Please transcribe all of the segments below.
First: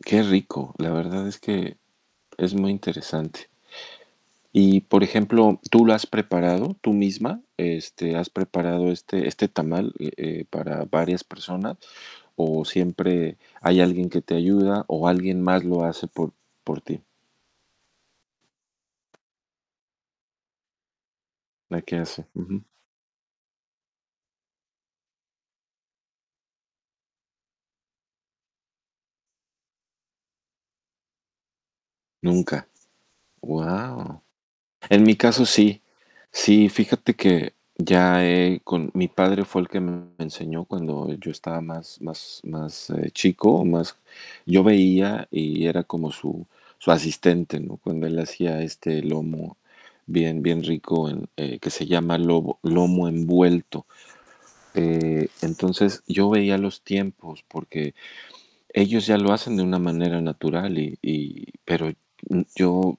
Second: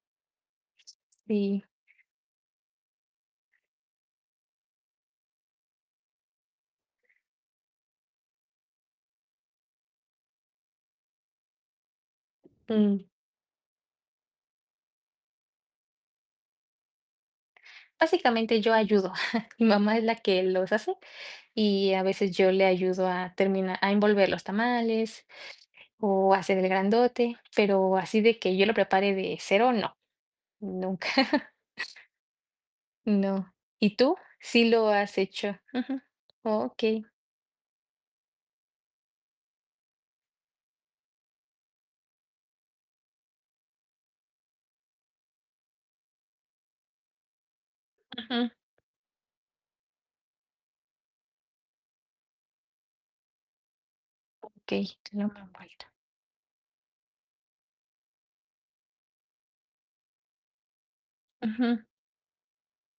Qué rico, la verdad es Sí. que es muy interesante. Y por ejemplo, ¿tú lo has preparado, tú misma, este, has preparado este este tamal, eh eh, para varias personas o, Mm. siempre hay alguien que te ayuda o, alguien más lo hace por por ti? Básicamente, yo ayudo, mi mamá es la que los hace La y, que a hace, veces, yo ujú. le ayudo a termina a envolver los tamales o, hacer el grandote, pero así de que yo lo prepare de 0 no, nunca. Nunca. No. ¿Y tú?, Guau. sí lo En mi has caso, hecho, sí. ujú, Sí, okey. fíjate que ya he con mi padre fue el que me enseñó cuando yo estaba más más más, eh, chico o, más yo veía y era como su su asistente, ¿no?, cuando él Ujú. hacía, este, lomo bien bien rico en eh, que se llama lobo lomo envuelto, Okey, eh, lomo envuelto. entonces, yo veía los tiempos porque, ellos ya lo hacen de una manera natural y y Ujú. pero, mm, yo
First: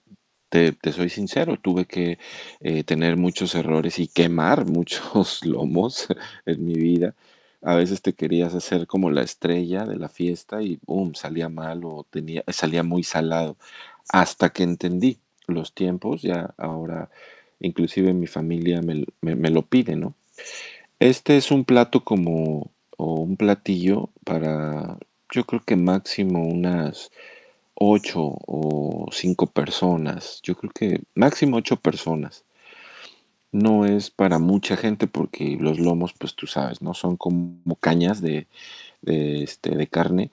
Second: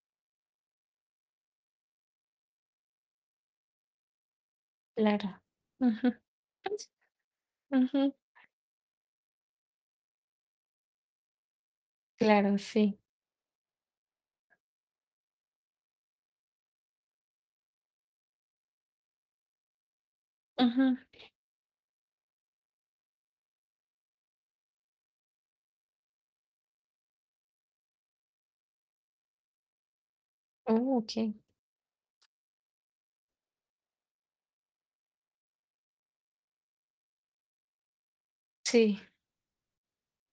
te te soy sincero, tuve que, eh, tener muchos errores y quemar Claro, muchos lomos ujú. en mi vida. A veces, te Ujú. querías hacer como la estrella de la fiesta y, bum, salía mal o tenía Claro, salía sí. muy salado. Hasta que entendí los tiempos, ya ahora, inclusive, mi familia me l me me lo pide, ¿no? Ujú. Este es un plato como o un platillo para, yo creo que máximo unas 8 o 5 personas, yo creo Oh que Okey. máximo 8 personas. No es para mucha gente porque los lomos, pues, tú sabes, ¿no?, son como cañas de Sí. de, este, de carne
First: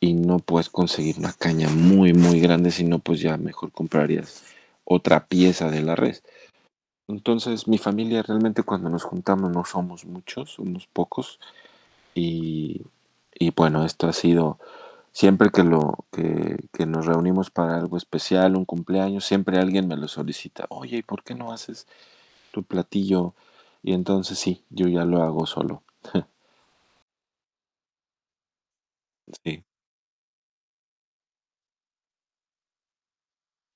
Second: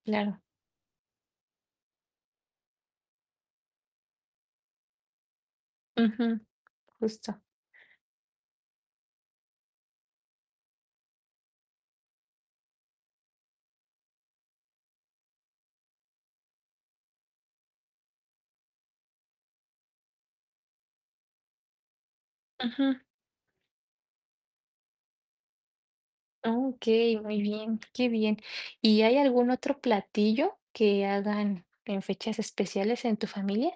y, no Claro. puedes conseguir una caña muy muy grande, sino, pues, ya mejor comprarías otra pieza de la res. Ujú, justo. Entonces, mi familia, realmente cuando nos juntamos, no somos muchos, unos pocos y y, bueno, esto ha sido siempre que lo que que nos reunimos para algo especial, un cumpleaños, siempre alguien me lo solicita: "Oye, ¿y por qué no haces tu Ujú. platillo?". Y entonces, sí, yo ya lo hago solo. Okey, muy bien, qué bien. ¿Y hay algún Sí. otro platillo que hagan en fechas especiales en tu familia?